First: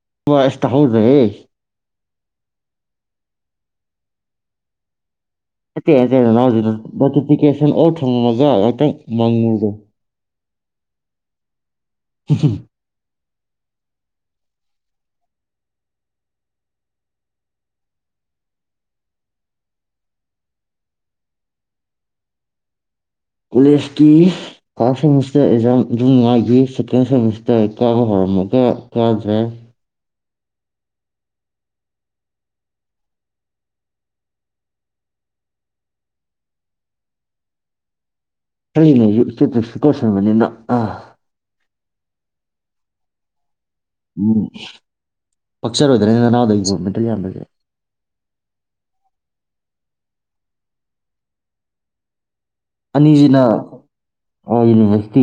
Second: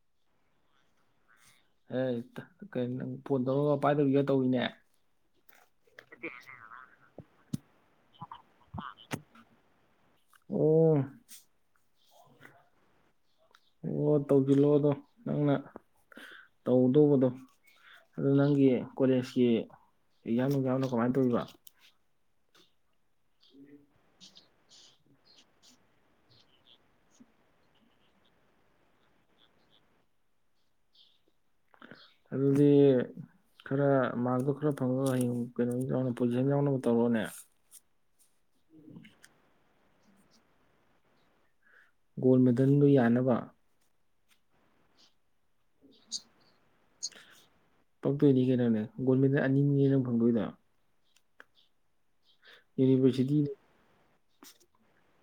[unintelligible] ꯇꯍꯥꯎ ꯗ꯭ꯔꯦꯍꯦ ꯑꯦ ꯀꯩꯅꫭ ꯅꯪ ꯐꯣꯟ ꯇꯧꯔꯒ ꯄꯥꯏꯗꯕꯤꯒ ꯇꯧꯋꯤꯅꯦ [unintelligible] [unintelligible] [unintelligible] [unintelligible] [unintelligible] ꯍꯥꯏꯐꯦꯠꯇꯪ ꯃꯥꯡꯉꯨꯖꯦ ꯑꯣ ꯎꯍꯨꯝ ꯑꯣ ꯇꯧꯁꯤꯜꯂꯛꯑꯣꯗꯣ ꯅꯪꯅ ꯇꯧꯗꯧꯕꯗꯣ ꯑꯗꯨ ꯅꯪꯒꯤ ꯀꯣꯂꯦꯖꯀꯤ ꯑꯦꯡꯖꯥꯝ ꯅꯨꯡꯖꯥꯝꯅ ꯀꯃꯥꯏꯅ ꯇꯧꯗꫭꯏꯕ ꯀꯣꯂꯦꯖꯀꯤ ꯐꯥꯔꯁ ꯁꯦꯃꯤꯁꯇꯔ ꯑꯦꯛꯖꯥꯝ ꯑꯗꯨꯝ ꯉꯥꯏꯈꯤ ꯁꯦꯀꯦꯟ ꯁꯦꯃꯤꯁꯇꯔ ꯀꯥꯕ ꯍꯧꯔꯝꯃꯒ ꯀꯥꯗ꯭ꯔꯦ ꯑꯗꯨꯗꯤ ꯈꯔ ꯃꯥꯔꯛꯇꯣ ꯈꯔ ꯐꯪꯉꯒ ꯍꯌꯦꯡ ꯀꯩꯅꯣ ꯄꯣꯖꯤꯁꯟ ꯌꯥꯎꯅꯕ ꯇꯧꯔꯣꯅꯦ [unintelligible] ꯀꯁ ꯃꯅꯤ ꯅ ꯑ ꯒꯣꯜ ꯃꯦꯗꯜꯗꯨ ꯌꯥꯟꯅꯕ ꯎꯝ ꯄꯛꯆꫭꯏ ꯗ꯭ꯔꯅꯦ ꯅꯅꯥꯎꯗ ꯒꫭꯜ ꯃꯦꯗꯜ ꯌꯥꯟꯕꯖꯦ ꯄꯛꯇꯣꯏꯅꯤ ꯀꯩꯅꯣꯅꯦ ꯒꯣꯜꯃꯦꯟꯗ ꯑꯅꯤ ꯅꯤꯅꯩ ꯅꯪ ꯐꯪꯗꯣꯏꯗꫭ ꯑꯅꯤꯁꯤꯅ ꯌꯅꯤꯕ꯭ꯔꯁꯤꯗꯤꯅꯦ ꯑꯣ ꯌꯨꯅꯤꯕ꯭ꯔꯁꯇꯤ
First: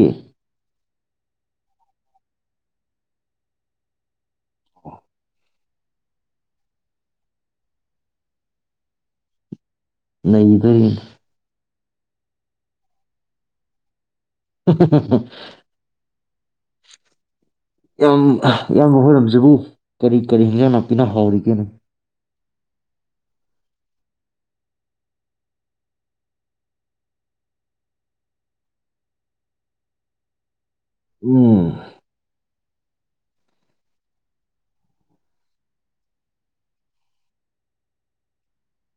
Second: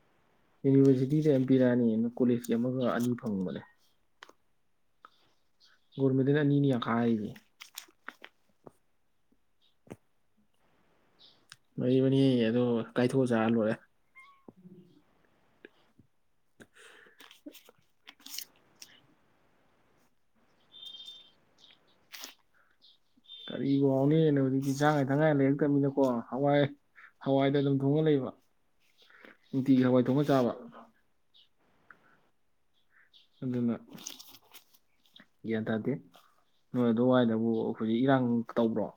ꯌꯨꯅꯤꯕ꯭ꯔꯁꯤꯇꯤꯗꯩ ꯑꯝ ꯄꯤꯔꯛꯑꯅꯤ ꯑꯃꯅ ꯀꫭꯂꯦꯁꯀꯤ ꯑꯃꯒ ꯑꯅꯤ ꯐꯪꯕꯅꯦ ꯒꯣꯟꯃꯦꯟꯗꯜ ꯑꯅꯤꯅꯤ ꯌꯥꯟꯈꯥꯏ ꯖꯦ ꯅꯩꯗꫭꯏꯅꯦ ꯃꯔꯤ ꯃꯅꯤ ꯑꯗꯣ ꯀꯥꯏꯊꯣꯛꯑ ꯆꯥꯔ ꯂꯣꯏꯔꯦ [inaudible] [inaudible] ꯏꯌꯥꯝꯕ ꯍꯣꯏꯔꫭꯝꯖꯤꯕꯨ ꯀꯔꯤ ꯀꯔꯤ ꯍꯤꯟꯖꯥꯡ ꯅꯥꯄꯤꯅ ꯍꯥꯎꯔꯤꯒꯦꯅꯦ ꯀꯔꯤꯕꯨ ꯍꯧꯅꯦꯒꯦ ꯍꯧꯖꯤꯛꯇꯤ ꯆꯥꯅ ꯊꯥꯛꯉꯥꯏ ꯂꯩꯔꯛꯇꯕꯅꯤꯅꯀꯣ ꯍꯋꯥꯏ ꯍꯋꯥꯏꯗ ꯑꯗꯨꯝ ꯊꯣꯡꯉ ꯂꯩꯕ ꯅꯨꯡꯇꯤꯒꯤ ꯍꯋꯥꯏ ꯊꯣꯡꯉ ꯆꯥꯕ ꯎꯝ ꯑꯗꯨꯅ ꯒ꯭ꯌꯥꯟ ꯇꯥꯗꯦ ꯅꯣꯏ ꯑꯗꯨꯋꯥꯏꯗꯕꯨ ꯍꯧꯖꯤꯛ ꯏꯔꯥꯡ ꯇꯧꯕ꯭ꯔꯣ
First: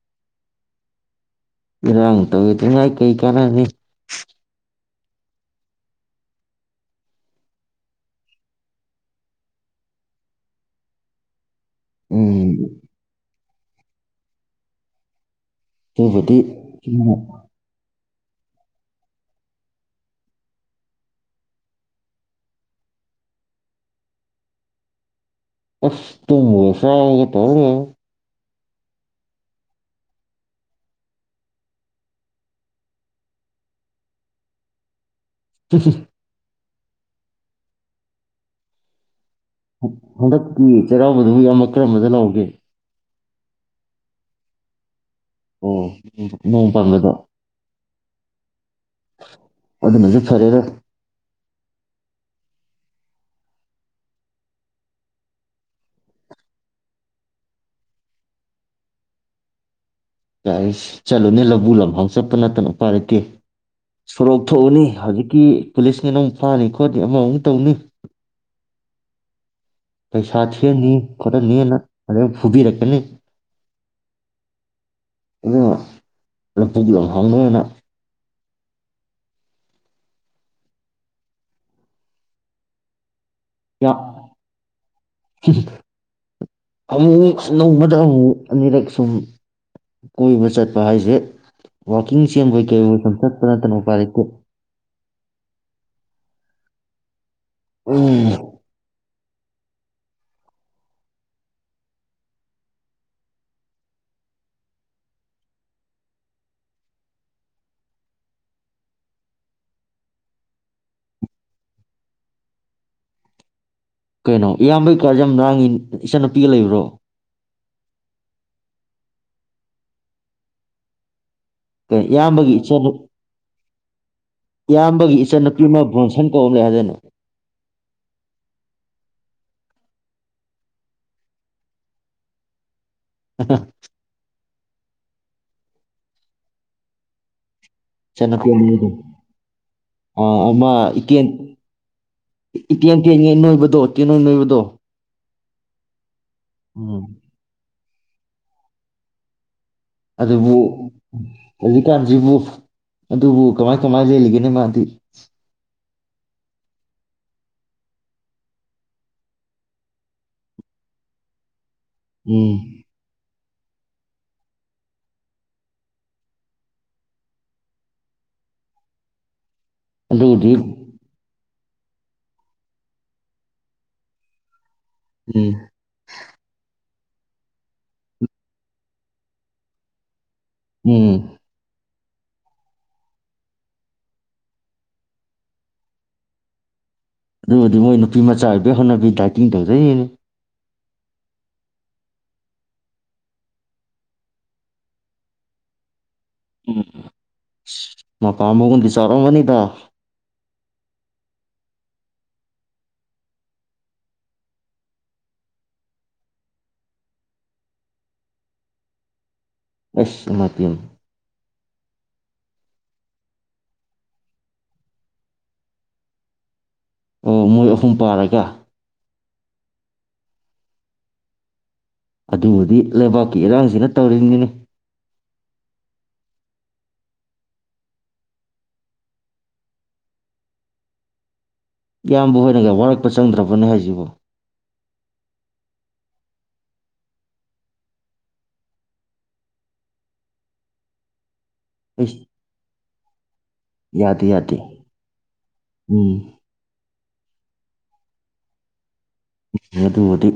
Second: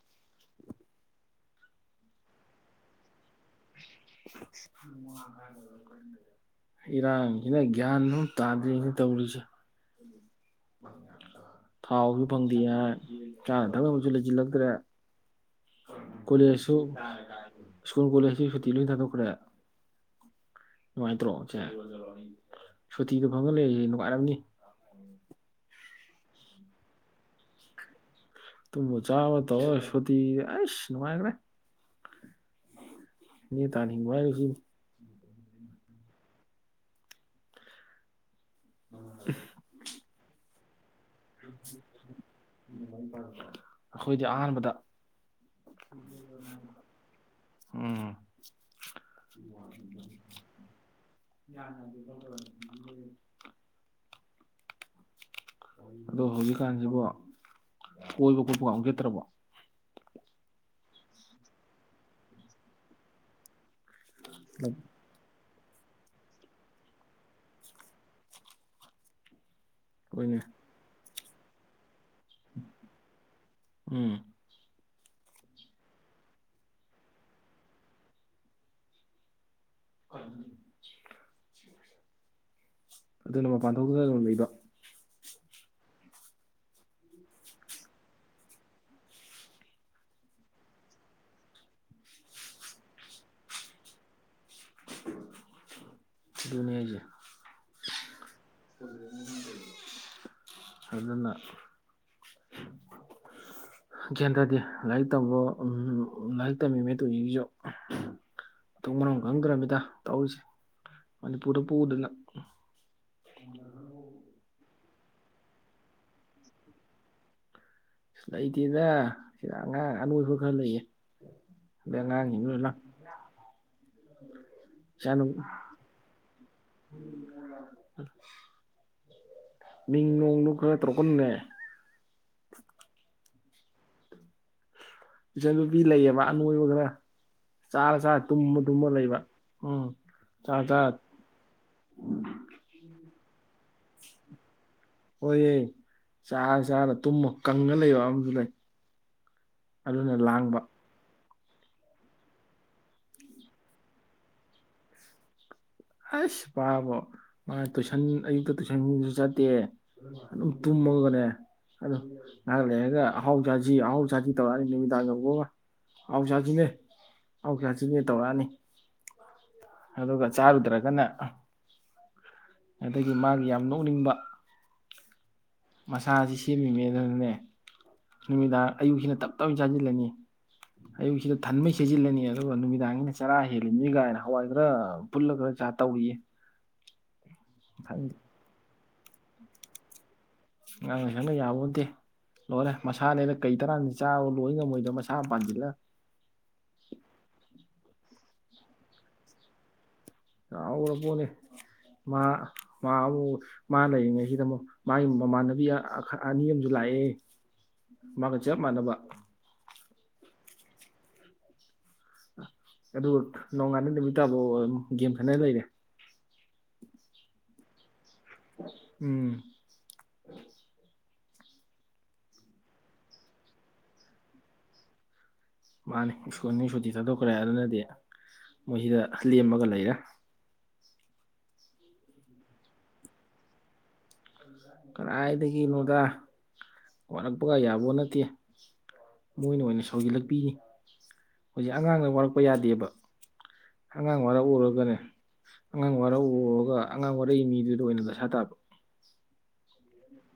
ꯏꯔꯡ ꯇꯧꯋꯦꯗꯨꯉꯥꯏ ꯀꯩ ꯀꯥꯅꯅꯤ ꯏꯔꯥꯡꯖꯤꯅ ꯒ꯭ꯌꯥꯟ ꯑꯝ ꯇꯥꯗ꯭ꯔꯦꯅꯦ ꯇꯧꯔꯤꯖꯦ ꯊꯥꯎꯖꯨ ꯐꯪꯗꯦ ꯎꯝ ꯍꯥꯏ ꯆꯥꯅ ꯊꯛꯅꯕꯁꯨ ꯂꯩꯁꯤꯜꯂꯛꯇ꯭ꯔꯦ ꯑꯗꯨꯕꯨꯗꯤ ꯐꯤ ꯁꯨꯇꯤ ꯂꯣꯏ ꯊꯥꯗꯣꯛꯈ꯭ꯔꯦ ꯅꯨꯡꯉꯥꯏꯇ꯭ꯔꯣ ꯁꯦ ꯁꯨꯇꯤꯗꯣ ꯐꯪꯍꯜꯂꯛꯏꯁꯦ ꯅꯨꯡꯉꯥꯏꯔꯝꯅꯤ ꯑꯁ ꯇꯨꯝꯕꯒ ꯆꯥꯕꯥ ꯇꯧ ꯂꯩꯔꯦ ꯇꯨꯝꯃ ꯆꯥꯕ ꯇꯧꯔꯥ ꯁꯨꯇꯤ ꯑꯁ ꯅꯨꯡꯉꯥꯏꯈ꯭ꯔꯦ ꯌꯦ ꯇꯥꯅꯤꯉꯁꯤ ꯍꯨ ꯍꯨ ꯑ ꯍꯗꯛꯀꯤ ꯆꯩꯔꯥꯎꯕꯗꯨꯕꯨ ꯏꯌꯥꯝꯅ ꯀꯔꯝꯕꯗ ꯂꯥꯎꯒꯦ ꯑꯩꯈꯣꯏꯗꯤ ꯑꯍꯥꯟꯕꯗ ꯑꯣ ꯅꯣꯡ ꯄꯥꯟꯕꯂꯗ ꯎꯝ ꯑꯗꯨꯅꯁꯨ ꯐꯔꯦꯔ ꯎꯝꯃꯥ ꯎꯝꯃꯤꯌꯦ [inaudible] ꯑꯗꯣ ꯍꯧꯖꯤꯛꯀꯥꯟꯁꯤꯕꯨ ꯀꯣꯏꯕ ꯈꯣꯠꯄꯒ ꯆꯠꯇ꯭ꯔꯕ ꯌꯥ ꯆꯠꯂꯨꯅꯦ ꯂꯕꯨꯨ ꯂꯝꯐꯥꯎ ꯆꯠꯄ ꯅꯠꯇꯅ ꯄꯥꯏꯔꯛꯀꯦ ꯁꯣꯔꯣꯛ ꯊꯣꯛꯎꯅꯤ ꯍꯥꯏ ꯤ ꯄꯨꯂꯤꯁꯀꯤꯅ ꯑꯃꯨꯛ ꯐꯥꯅꯤ ꯈꯣꯠꯅꯤ ꯑꯃꯃꯨꯛ ꯇꯧꯅꯤ ꯍꯣꯏꯅꯦ ꯄꯩꯁꯥ ꯊꯦꯅꯤ [unintelligible] ꯎꯝ ꯑꯗꯨ ꯂꯄꯨꯒꯤ ꯌꯥꯝ ꯍꯥꯡꯅꯅ ꯍ ꯑꯗꯨꯅ ꯃꯄꯥꯟ ꯌꯥꯝ ꯊꯣꯛꯇꯅ ꯑꯗꯨꯝ ꯂꯩꯕ ꯑꯃꯨꯛ ꯃꯨꯛ ꯅꯣꯡꯃꯗ ꯑꯃꯨꯛ ꯃꯨꯛ ꯑꯅꯤꯔꯛ ꯁꯨꯝ ꯀꯣꯏꯕ ꯆꯠꯄ ꯍꯥꯏꯁꯦ ꯋꯥꯛꯀꯤꯡ ꯆꯦꯟꯕꯣꯏ ꯀꯩꯑꯣꯏ ꯁꯨꯝ ꯆꯠꯄ ꯅꯠꯇꯅ ꯎꯄꯥꯏ ꯂꯩꯇꯦ ꯅꯤꯌꯥ ꯎꯝ ꯎꯝ ꯑꯗꯨꯅ ꯒꯦꯟꯗ꯭ꯔꯗꯤ ꯂꯥꯏꯔꯤꯛ ꯇꯝꯕ ꯂꯥꯏꯔꯤꯛ ꯇꯝꯃꯤꯕꯩ ꯇꯧꯒꯤꯁꯨ ꯃꯊꯛ ꯃꯔꯝ ꯈꯪꯗ꯭ꯔꯃꯤꯗ ꯇꯧꯔꯤꯁꯦ ꯃꯅꯤꯄꯨꯔꯗ ꯄꯨꯗ ꯎꯝ ꯀꯩꯅꯣ ꯏꯌꯥꯝꯕꯩ ꯀꯥꯖꯦ ꯌꯥꯝ ꯂꯥꯡꯉꯦ ꯏꯆꯟꯅꯨꯄꯤꯒ ꯂꯩꯕ꯭ꯔꯣ ꯁꯨ ꯂꯩꯇꯦꯅꯦ ꯁꯤꯗ ꯑꯉꯥꯡ ꯑꯅꯣꯏꯕ ꯈꯔ ꯂꯩꯌꯦ ꯑꯗꯩ ꯀꯩꯅꯣ ꯑꯉꯥꯡꯁꯤꯡ ꯏꯌꯥꯝꯕꯒꯤ ꯂꯣꯏ ꯂꯥꯡ ꯏꯆ ꯏꯆꯥ ꯏꯌꯥꯝꯕꯒꯤ ꯏꯆꯟꯅꯨꯄꯤ ꯑꯃ ꯕ꯭ꯔꯣꯟꯁꯟ ꯀꯧꯝ ꯂꯩ ꯍꯥꯏꯗꯅꯨ ꯃꯤ ꯅꯣꯡꯗꯨ ꯈꯔ ꯇꯧꯔꯨꯛꯀꯟꯅꯦ ꯑ ꯏꯆꯟ ꯅꯨꯄꯤ ꯂꯩꯌꯦꯕ ꯑꯅꯣꯏꯕ ꯈꯔ ꯆꯥꯔ ꯆꯥꯔ ꯆꯅ ꯇꯨꯝꯃ ꯇꯨꯝꯃ ꯂꯩꯕ ꯎꯝ ꯆꯥꯔ ꯆꯥꯔ ꯑ ꯏꯀ ꯏꯀꯦꯟ ꯇꯦꯟꯉꯩ ꯅꯣꯏꯕ ꯗꯣꯇꯦ ꯅꯣꯏ ꯅꯣꯏꯕꯗꯣ ꯑꯣꯏꯔꯏ ꯆꯥ ꯆꯥꯔ ꯎꯝ ꯇꯨꯝꯃ ꯀꯪꯉ ꯂꯩꯕ ꯇꯥꯡ ꯖꯂꯥꯏ ꯑꯗꯨꯅ ꯂꯥꯡꯕ ꯑꯗꯨꯕꯨ ꯍꯧꯖꯤꯛꯀꯥꯟꯁꯤꯕꯨ ꯑꯗꯨꯕꯨ ꯀꯃꯥꯏ ꯀꯃꯥꯏꯅ ꯂꯩꯂꯤꯒꯦꯅꯤ ꯃꯥꯗꯤ ꯑꯁ ꯄꯥꯕꯣ ꯃꯥ ꯇꯨꯏꯁꯟ ꯑꯌꯨꯛꯇ ꯇꯨꯏꯁꯟꯁꯨ ꯆꯠꯇꯦ ꯑꯗꯨꯝ ꯇꯨꯝꯃꯒꯅꯦ ꯑꯗꯨ ꯎꯝ ꯉꯍꯥꯛ ꯂꯩꯔꯒ ꯑꯍꯥꯎ ꯆꯥꯁꯤ ꯑꯍꯥꯎ ꯆꯥꯁꯤ ꯇꯧꯔꯛꯑꯅꯤ ꯅꯨꯃꯤꯗꯥꯡ ꯌꯧꯕꯒ ꯑꯍꯥꯎ ꯆꯥꯁꯤꯅꯦ ꯑꯍꯥꯎ ꯆꯥꯁꯤꯅꯦ ꯇꯧꯔꯛꯑꯅꯤ ꯑꯗꯨꯒ ꯑꯗꯨꯕꯨꯗꯤ ꯆꯥꯔꯨꯗ꯭ꯔꯒꯅ ꯑꯗꯒꯤ ꯃꯥꯒꯤ ꯌꯥꯝ ꯅꯣꯛꯅꯤꯡꯕ ꯎꯝ ꯃꯁꯥꯁꯤ ꯁꯦꯝꯃꯤꯃꯦꯗꯅꯅꯦ ꯅꯨꯃꯤꯗꯥꯡ ꯑꯌꯨꯛꯁꯤꯅ ꯇꯞ ꯇꯥꯃꯩ ꯆꯥꯁꯤꯜꯂꯅꯤ ꯎꯝ ꯑꯌꯨꯛꯁꯤꯗ ꯊꯟꯃꯩ ꯁꯤꯖꯤꯜꯂꯅꯤ ꯑꯗꯨꯒ ꯅꯨꯃꯤꯗꯥꯡꯖꯤꯅ ꯆꯔꯥ ꯍꯦꯜꯂꯤꯝꯅꯤ ꯀꯥꯏꯅ ꯍꯋꯥꯏ ꯈꯔ ꯐꯨꯜꯂꯒ ꯈꯔ ꯆꯥ ꯇꯧꯔꯤꯌꯦ ꯑꯗꯨꯕꯨꯗꯤ ꯃꯣꯏ ꯈꯪꯗꯦ ꯅꯨꯄꯤ ꯃꯆꯥ ꯍꯧꯅꯕꯤ ꯗꯥꯏꯇꯤꯡ ꯇꯧꯖꯩꯅꯤꯅꯦ ꯉꯥꯡꯅ ꯁꯛꯅ ꯌꯥꯕꯣꯟꯇꯦ ꯂꯣꯏꯔꯦ ꯃꯁꯥꯅꯦꯗꯥ ꯀꯩ ꯇꯔꯥꯅ ꯆꯥꯕ ꯂꯣꯏ ꯉꯝꯃꯣꯏꯗꯕ ꯃꯁꯥ ꯑꯃ ꯄꯥꯟꯁꯤꯜꯂꯒ ꯎꯝ [unintelligible] ꯆꯥꯎꯔꯝꯒꯅꯤꯗ ꯆꯥꯎꯔꯄꯣꯠꯅꯤ ꯃꯥ ꯃꯥ ꯑꯃꯨ ꯃꯥ ꯂꯩꯔꯤꯉꯩꯁꯤꯗ ꯑꯃꯨꯛ ꯃꯥꯒꯤ ꯃꯃꯥꯟꯅꯕꯤ ꯑꯅꯤ ꯑꯃꯁꯨ ꯂꯥꯛꯑꯦ ꯃꯥꯒ ꯆꯞ ꯃꯥꯟꯅꯕ ꯑꯁ ꯏꯃꯥꯥꯏꯄꯦꯝꯃꯥ ꯑꯗꯨꯒ ꯅꯣꯡꯉꯥꯟꯗ ꯅꯨꯃꯤꯠ ꯇꯥꯐꯥꯎ ꯒꯦꯝ ꯁꯥꯅ ꯂꯩꯔꯦ ꯑꯣ ꯃꯣꯏ ꯑꯍꯨꯝ ꯄꯥꯔ ꯎꯝ [unintelligible] ꯑꯗꯨꯕꯨꯗꯤ ꯂꯩꯕꯥꯛꯀꯤ ꯏꯔꯥꯡꯁꯤꯅ ꯇꯧꯔꯤꯅꯤꯅꯦ ꯃꯥꯅꯤ ꯁ꯭ꯀꯨꯜ ꯁꯨꯇꯤ ꯊꯥꯗꯣꯛꯈ꯭ꯔꯦ ꯑꯗꯨꯅꯗꯤ ꯃꯣꯏꯁꯤꯗ ꯂꯦꯝꯃꯒ ꯂꯩꯔꯦ ꯏꯌꯥꯝꯕꯍꯣꯏꯅꯒ ꯋꯥꯔꯛꯄ ꯆꯪꯗ꯭ꯔꯕꯅꯦ ꯍꯥꯏꯁꯤꯕꯣ ꯀꯗꯥꯏꯗꯒꯤꯅꯣꯗꯥ ꯋꯥꯠꯔꯛꯄꯒ ꯌꯥꯕꯣ ꯅꯠꯇꯦ ꯃꯣꯏꯅ ꯑꯣꯏꯅ ꯁꯥꯎꯖꯤꯜꯂꯛꯄꯤꯅꯤ ꯍꯧꯖꯤꯛ ꯑꯉꯥꯡꯗ ꯑꯩꯁ ꯋꯥꯔꯛꯄ ꯌꯥꯗꯦꯕ ꯑꯉꯥꯡ ꯌꯥꯗꯦ ꯌꯥꯗꯦ ꯋꯥꯔꯛꯎꯔꯒꯅꯦ ꯑꯉꯥꯡ ꯎꯝ ꯋꯥꯔꯛꯎꯔꯒ ꯑꯉꯥꯡ ꯋꯥꯔꯛꯏꯕ ꯃꯤꯗꯨꯗ ꯑꯣꯏꯅ ꯗꯁꯥ ꯇꯥꯕ ꯑꯗꯨꯕꯨꯗꯤ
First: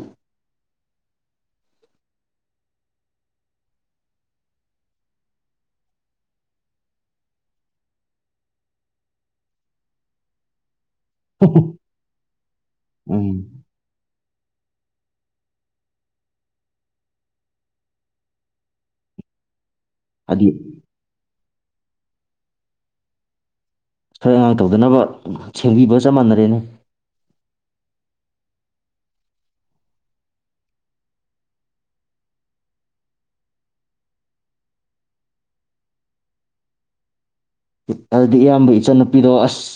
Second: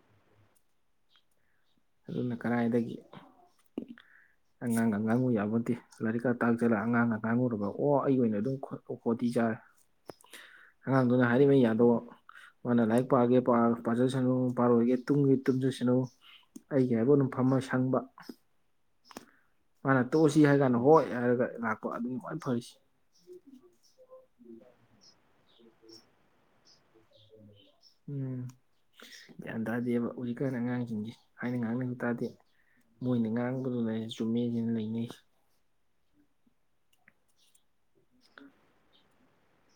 ꯑꯗꯨꯅ ꯀꯔꯥꯏꯗꯒꯤ ꯑꯉꯥꯡꯒ ꯉꯥꯡꯉꯨ ꯌꯥꯕ ꯅꯠꯇꯦ ꯂꯥꯏꯔꯤꯛꯀ ꯇꯥꯛꯆꯜꯂꯒ ꯑꯉꯥꯡꯒ ꯉꯥꯡꯉꯨꯔꯕ ꯑꯣ ꯑꯩꯒꯤ ꯑꯣꯏꯅ ꯑꯗꯨꯝ ꯈꯣꯇꯤ ꯆꯥꯔꯦ ꯑꯉꯥꯡꯗꯨꯅ ꯍꯥꯏꯔꯤꯃꯩ ꯌꯥꯗꯣꯕ ꯃꯥꯅ ꯂꯥꯏꯔꯤꯛ ꯎꯝ ꯄꯥꯒꯦ ꯁꯅꯨ ꯄꯥꯔꯣꯏꯒꯦ ꯇꯨꯝꯒꯦ ꯇꯨꯝꯖꯁꯅꯨ ꯑꯩꯒꯤ ꯍꯥꯏꯕꯨ ꯑꯗꯨꯝ ꯐꯝꯃ ꯁꯪꯕ ꯃꯥꯥꯟꯅ ꯇꯣꯛꯑꯁꯤ ꯍꯥꯏꯗꯤ ꯍꯥꯏ ꯀꯥꯟꯗ ꯍꯣꯏ ꯍꯥꯏꯔꯒ ꯂꯥꯛꯄ ꯑꯗꯨꯝ ꯈ꯭ꯋꯥꯏ ꯐꯔꯤꯁ ꯁꯋꯥꯏ ꯑꯉꯥꯡ ꯇꯧꯗꯅꯕ ꯁꯦꯡꯕꯤꯕꯒ ꯆꯞ ꯃꯥꯟꯅꯔꯦꯅꯦ ꯎꯝ ꯒ꯭ꯌꯥꯟ ꯇꯥꯗꯦꯕ ꯍꯧꯖꯤꯛꯀꯥꯟ ꯑꯉꯥꯡꯁꯤꯡꯁꯦ ꯍꯥꯏꯅ ꯉꯥꯡꯅꯕ ꯇꯥꯗꯦ ꯃꯣꯏꯅ ꯉꯥꯡꯕꯗꯨ ꯆꯨꯝꯃꯦꯁꯤꯅ ꯂꯩꯅꯩꯁꯤ ꯑꯗꯨꯗꯤ ꯏꯌꯥꯝꯕ ꯏꯆꯟꯅꯨꯄꯤꯗꯣ ꯑꯁ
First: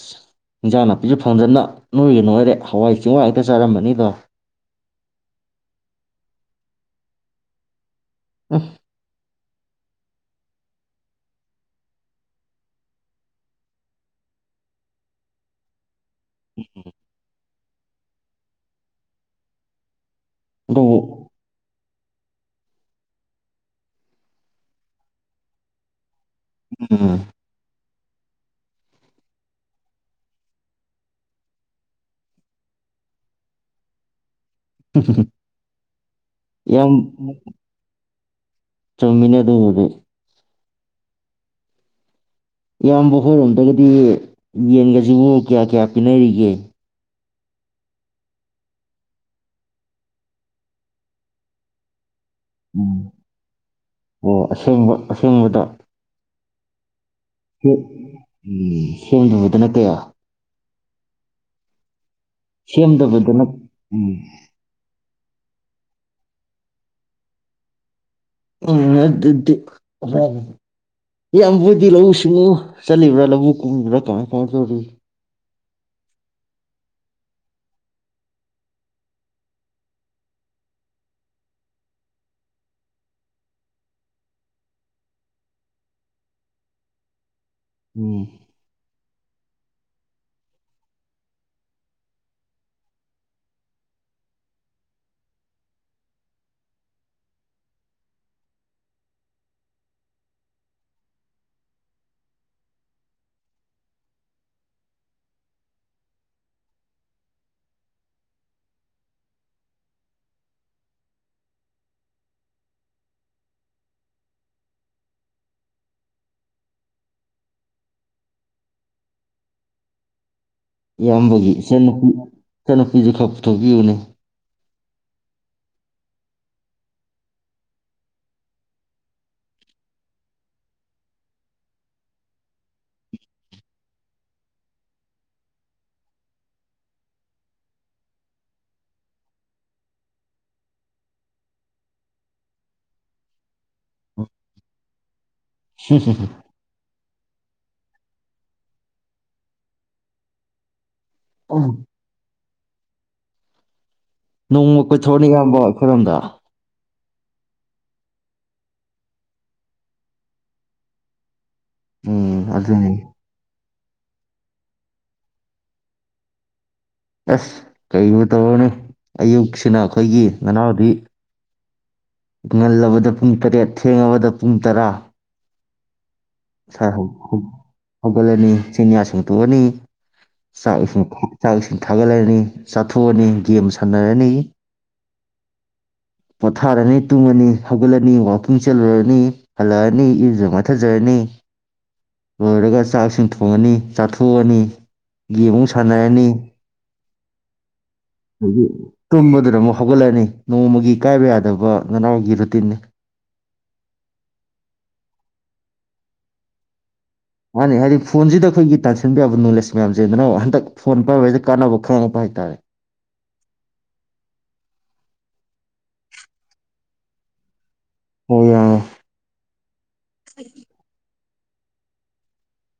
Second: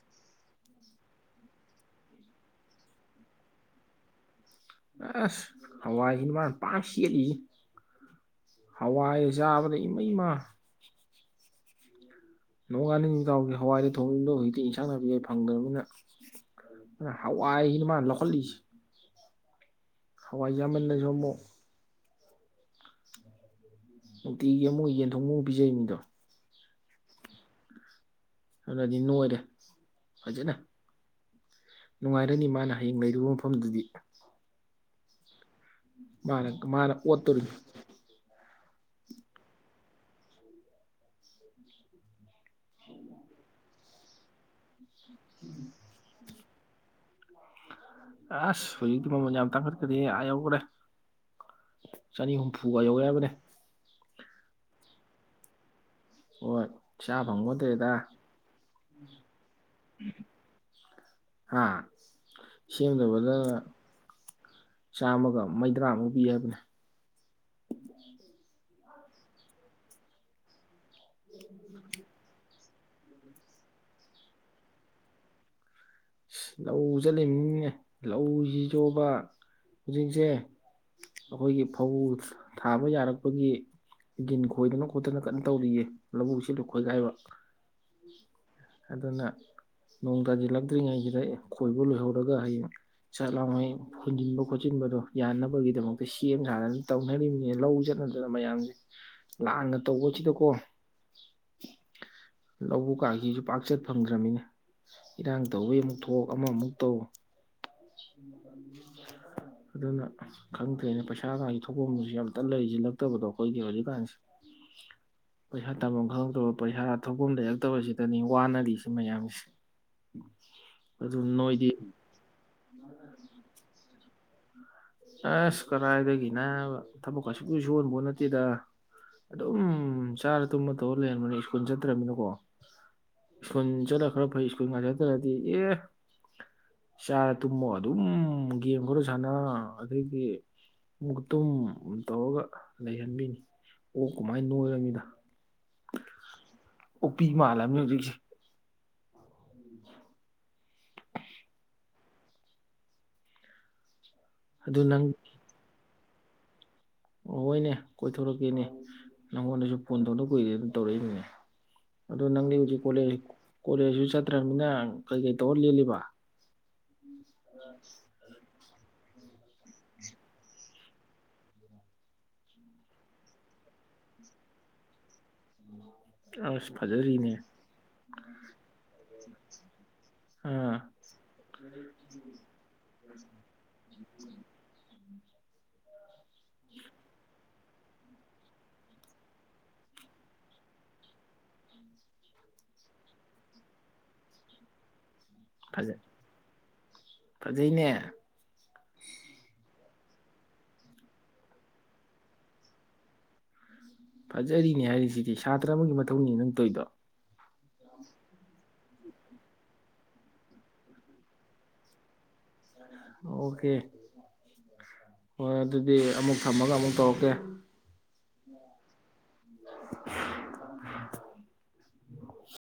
ꯏꯟꯖꯥꯡ ꯅꯥꯄꯤꯁꯨ ꯐꯪꯗꯃꯤꯅ ꯅꯣꯏꯒ ꯅꯣꯏꯔꯦ ꯍꯋꯥꯏ ꯆꯦꯡꯋꯥꯏ ꯍꯦꯛꯇ ꯆꯥꯔꯝꯃꯅꯤꯗꯣ ꯑꯦꯁ ꯍꯋꯥꯏꯁꯤꯅꯤ ꯃꯥꯅ ꯄꯥꯝꯅꯥ ꯁꯦꯠꯂꯤꯖꯤ ꯎꯝ ꯍꯋꯥꯏ ꯌꯥꯥꯕꯗ ꯏꯃꯩ ꯏꯃꯥ ꯅꯣꯡꯉꯥꯟꯅꯤꯡ ꯢꯇꯥꯎꯗꯤ ꯍꯋꯥꯏꯗ ꯊꯣꯛꯏꯕꯗꯣ ꯍꯧꯖꯤꯛꯇꯤ ꯏꯟꯁꯥꯡ ꯅꯥꯄꯤ ꯐꯪꯗ꯭ꯔꯕꯅꯤꯅ ꯑ ꯍꯥꯎ ꯋꯥꯥꯏꯁꯤꯖꯨ ꯃꯥ ꯂꯧꯍꯜꯂꯤꯁꯤ ꯍꯋꯥꯏ ꯑꯗꯨꯕꯨ ꯌꯥꯝꯃꯜꯂꯁꯨ ꯃꯣ ꯅꯨꯡꯇꯤꯒꯤ ꯑꯃꯨꯛ ꯌꯦꯟꯊꯣꯡꯕ ꯑꯃꯨꯛ ꯄꯤꯖꯩꯅꯤꯗꯣ ꯎꯝ ꯑꯗꯨꯅꯗꯤ ꯅꯣꯏꯔꯦ ꯐꯖꯅ ꯅꯨꯡꯉꯥꯏꯔꯅꯤ ꯃꯥꯅ ꯍꯌꯦꯡ ꯂꯩꯔꯨꯕ ꯃꯐꯝꯗꯨꯗꯤ ꯍꯨ ꯍꯨ ꯍꯨ ꯃꯥꯅ ꯃꯥꯅ ꯑꯣꯠꯇꯣꯔꯤ ꯆꯨꯝꯃꯤꯅꯦ ꯑꯗꯨꯕꯨꯗꯤ ꯏꯌꯥꯝꯕ ꯍꯣꯏꯔꯣꯝꯗꯒꯗꯤ ꯌꯦꯟꯒꯁꯦ ꯁꯤꯕꯨ ꯀꯌꯥ ꯀꯌꯥ ꯄꯤꯅꯔꯤꯒꯦ ꯎ ꯑꯁ ꯍꯧꯖꯤꯛ ꯃꯃꯜ ꯌꯥꯝ ꯇꯥꯡꯈꯠꯄꯅꯤ ꯑꯥ ꯌꯧꯈꯔꯦ ꯎꯝ ꯑꯣ ꯑꯁꯦꯡꯕ ꯑꯁꯦꯡꯕꯗ ꯑꯣ ꯎꯝ ꯁꯦꯝꯗꯕꯥ ꯗꯅ ꯀꯌꯥ ꯑꯥ ꯁꯦꯝꯗꯕꯗꯨꯅ ꯎꯝ ꯆꯥꯝꯃꯒ ꯃꯩꯗ꯭ꯔꯥꯃꯨꯛ ꯄꯤ ꯍꯥꯏꯕꯅꯦ ꯎꯝ ꯑꯗꯨꯗꯤ ꯏꯌꯥꯝꯕꯗꯤ ꯂꯧꯎ ꯁꯤꯡꯎ ꯆꯠꯂꯤꯕ꯭ꯔꯥ ꯂꯧꯕꯨꯨꯛ ꯀꯨꯝꯂꯤꯕ꯭ꯔꯥ ꯀꯃꯥꯏ ꯀꯃꯥꯏ ꯇꯧꯔꯤ ꯂꯧ ꯆꯠꯂꯤꯕꯅꯤꯅꯦ ꯂꯧꯁꯤꯖꯨꯕ ꯍꯧꯖꯤꯛꯁꯦ ꯑꯩꯈꯣꯏꯒꯤ ꯐꯧ ꯊꯥꯕ ꯌꯥꯔꯛꯄꯒꯤ ꯒꯤꯟ ꯈꯣꯏꯗꯅ ꯈꯣꯠꯇꯅ ꯀꯟꯅ ꯇꯧꯔꯤꯌꯦ ꯂꯧꯎꯁꯤꯂꯨ ꯈꯣꯏꯒꯥꯏꯕ ꯎꯝ ꯑꯗꯨꯅ ꯅꯣꯡ ꯇꯥꯖꯤꯜꯂꯛ ꯐꯠꯇ꯭ꯔꯤꯉꯩꯁꯤꯗ ꯈꯣꯏꯕ ꯂꯣꯏꯍꯧꯔꯒ ꯍꯌꯦꯡ ꯆꯥꯛ ꯂꯥꯡꯉꯩ ꯍꯨꯟꯖꯤꯟꯕ ꯈꯣꯠꯆꯤꯟꯕꯗꯣ ꯌꯥꯅꯕꯒꯤꯗꯃꯛꯇ ꯁꯦꯝ ꯁꯥꯗꯅ ꯇꯧꯅꯔꯤꯕꯅꯤꯅ ꯂꯧ ꯆꯠꯅꯗꯅ ꯃꯌꯥꯝꯁꯦ ꯂꯥꯡꯅ ꯇꯧꯕꯁꯤꯗꯀꯣ ꯂꯧꯕꯨ ꯀꯥꯡꯥꯁꯤꯁꯨ ꯄꯥꯛꯆꯠ ꯐꯪꯗ꯭ꯔꯕꯃꯤꯅ ꯏꯔꯥꯡ ꯇꯧꯋꯤ ꯑꯃꯨꯛ ꯊꯣꯛ ꯑꯃꯃꯨꯛ ꯇꯧ ꯑꯗꯨꯅ ꯈꯪꯗ꯭ꯔꯦꯅꯦ ꯄꯩꯁꯥꯒꯁꯦ ꯊꯣꯛꯐꯝꯗꯨꯁꯨ ꯌꯥꯝꯇ ꯂꯩꯁꯤꯜꯂꯛꯇꯕꯗꯣ ꯑꯩꯈꯣꯏꯒꯤ ꯍꯧꯖꯤꯛꯀꯥꯟꯁꯦ ꯄꯩꯁꯥ ꯇꯝꯐꯝ ꯈꯪꯉꯛꯇꯕ ꯄꯩꯁꯥ ꯊꯣꯛꯐꯝ ꯂꯩꯔꯛꯇꯕꯁꯤꯗꯅꯤ ꯋꯥꯅꯔꯤ ꯁꯤ ꯃꯌꯥꯝꯁꯦ ꯑꯗꯨ ꯏꯌꯥꯝꯕꯒꯤ ꯅꯣꯏꯗꯤ ꯏꯆꯟꯅꯨꯨꯄꯤ ꯏꯆꯟꯅꯨꯄꯤꯁꯦ ꯈꯔ ꯄꯨꯊꯣꯛꯄꯤꯌꯨ [inaudible] ꯎꯝ ꯅꯪ ꯑꯁ ꯀꯔꯥꯏꯗꯒꯤ ꯅꯥꯕꯥ ꯊꯕꯛꯀ ꯁꯨꯡꯁꯨ ꯁꯨꯍꯟꯕ ꯄꯣꯠ ꯅꯠꯇꯦꯗ ꯑꯗꯨꯝ ꯆꯥꯔ ꯇꯨꯝꯃ ꯇꯧꯔ ꯂꯩꯔꯝꯕꯅꯤ ꯁ꯭ꯀꯨꯜ ꯆꯠꯇ꯭ꯔꯃꯤꯅꯀꯣ ꯁ꯭ꯀꯨꯜ ꯆꯠꯂ ꯈꯔ ꯐꯩ ꯁ꯭ꯀꯨꯜ ꯉꯥꯏ ꯆꯠꯇ꯭ꯔꯗꯤ ꯑꯦ ꯆꯥꯔ ꯇꯨꯝꯃ ꯑꯗꯨꯝ ꯒꯦꯝ ꯈꯔ ꯁꯥꯟꯅ [unintelligible] ꯍꯝ ꯍꯝ ꯍꯝ ꯎꯞꯄꯤ ꯃꯥꯜꯂꯝꯕꯅꯤ ꯍꯧꯖꯤꯛꯁꯦ ꯎ ꯅꯣꯡꯃ ꯑꯗꯨ ꯅꯪ ꯀꯣꯏꯊꯣꯔꯑꯅꯤ ꯌꯥꯝꯕꯣ ꯑꯩꯈꯣꯏꯔꯣꯝꯗ ꯍꯣꯏꯅꯦ ꯀꯣꯏꯊꯣꯔꯛꯀꯦꯅꯦ ꯅꯪꯉꯣꯟꯗꯁꯨ ꯐꯣꯟ ꯊꯣꯛꯧꯗ ꯀꯨꯏꯔꯦꯅ ꯇꯧꯔꯛꯏꯗꯨꯅꯦ ꯑꯗꯨ ꯑꯗꯨꯣ ꯎꯝ ꯅꯪꯂꯤ ꯍꯧꯖꯤ ꯑꯗꯨꯅꯤ ꯀꯣꯂ ꯀꯣꯂꯦꯖꯁꯨ ꯆꯠꯇ꯭ꯔꯅꯤꯅ ꯀꯩ ꯀꯩ ꯇꯧꯔ ꯂꯦꯜꯂꯤꯕ ꯑꯦꯁ ꯀꯩꯕꯨꯨ ꯇꯧꯅꯤ ꯑꯌꯨꯛꯁꯤꯅ ꯑꯩꯈꯣꯏꯒꯤ ꯅꯅꯥꯎꯗꯤ ꯉꯜꯂꯕꯗ ꯄꯨꯡ ꯇꯔꯦꯠ ꯊꯦꯡꯡꯂꯕꯗ ꯄꯨꯡ ꯇꯔꯥ ꯑꯁ ꯍ ꯍꯥꯎ ꯐꯖꯔꯤꯅꯦ ꯍꯧꯒꯂꯅꯤ ꯆꯅꯤꯌꯥꯁ ꯣꯅꯤ ꯑꯥ ꯆꯥꯛ ꯏ ꯆꯥꯛ ꯏꯁꯤꯡ ꯊꯥꯒꯠꯂꯅꯤ ꯆꯥꯊꯣꯛꯑꯅꯤ ꯒꯦꯝ ꯁꯥꯟꯅꯔꯅꯤ ꯄꯣꯊꯥꯔꯅꯤ ꯇꯨꯡꯉꯅꯤ ꯍꯧꯒꯠꯂꯅꯤ ꯋꯥꯛꯀꯤꯡ ꯆꯠꯂꯨꯔꯅꯤ ꯍꯜꯂꯛꯑꯅꯤ ꯏꯔꯨꯖ ꯃꯠꯊꯖꯔꯅꯤ ꯂꯣꯏꯔꯒ ꯆꯥꯛꯁꯤꯡ ꯊꯣꯡꯉꯅꯤ ꯆꯥꯊꯣꯛꯑꯅꯤ ꯌꯦꯦꯕꯨꯡ ꯐꯖ ꯁꯥꯟꯅꯔꯅꯤꯗꯤ ꯐꯖꯩꯅꯦ ꯇꯨꯝꯕꯗ꯭ꯔꯃ ꯍꯧꯒꯠꯂꯅꯤ ꯅꯣꯡꯃꯒꯤ ꯀꯥꯏꯕ ꯌꯥꯗꯕ ꯉꯅꯥꯎꯒꯤ ꯔꯨꯇꯤꯤꯟꯅꯤ ꯐꯖꯔꯤꯅꯦ ꯍꯥꯏꯔꯤꯁꯤꯗꯤ ꯁꯥꯇ꯭ꯔ ꯑꯃꯒꯤ ꯃꯊꯧꯅꯤ ꯅꯪ ꯇꯣꯏꯗꯣ ꯃꯥꯅꯤ ꯍꯥꯏꯗꯤ ꯐꯣꯟꯁꯤꯗ ꯑꯩꯈꯣꯏꯒꯤ ꯇꯥꯟꯁꯤꯟꯕ ꯌꯥꯕ ꯅꯣꯂꯦꯖ ꯃꯌꯥꯝꯁꯦꯗꯅ ꯍꯟꯗꯛ ꯐꯣꯟ ꯄꯥꯏꯕꯕꯁꯤꯁꯤꯗ ꯀꯥꯟꯅꯕ ꯈꯪꯉꯛꯄ ꯍꯥꯏꯇꯥꯔꯦ ꯑꯣꯀꯦ ꯍꯣꯏ ꯑꯗꯨꯗꯤ ꯑꯃꯨꯛ ꯊꯝꯃꯒ ꯑꯃꯨꯛ ꯇꯧꯔꯛꯀꯦ ꯍ ꯌꯥ ꯎ ꯐꯨꯁ [inaudible]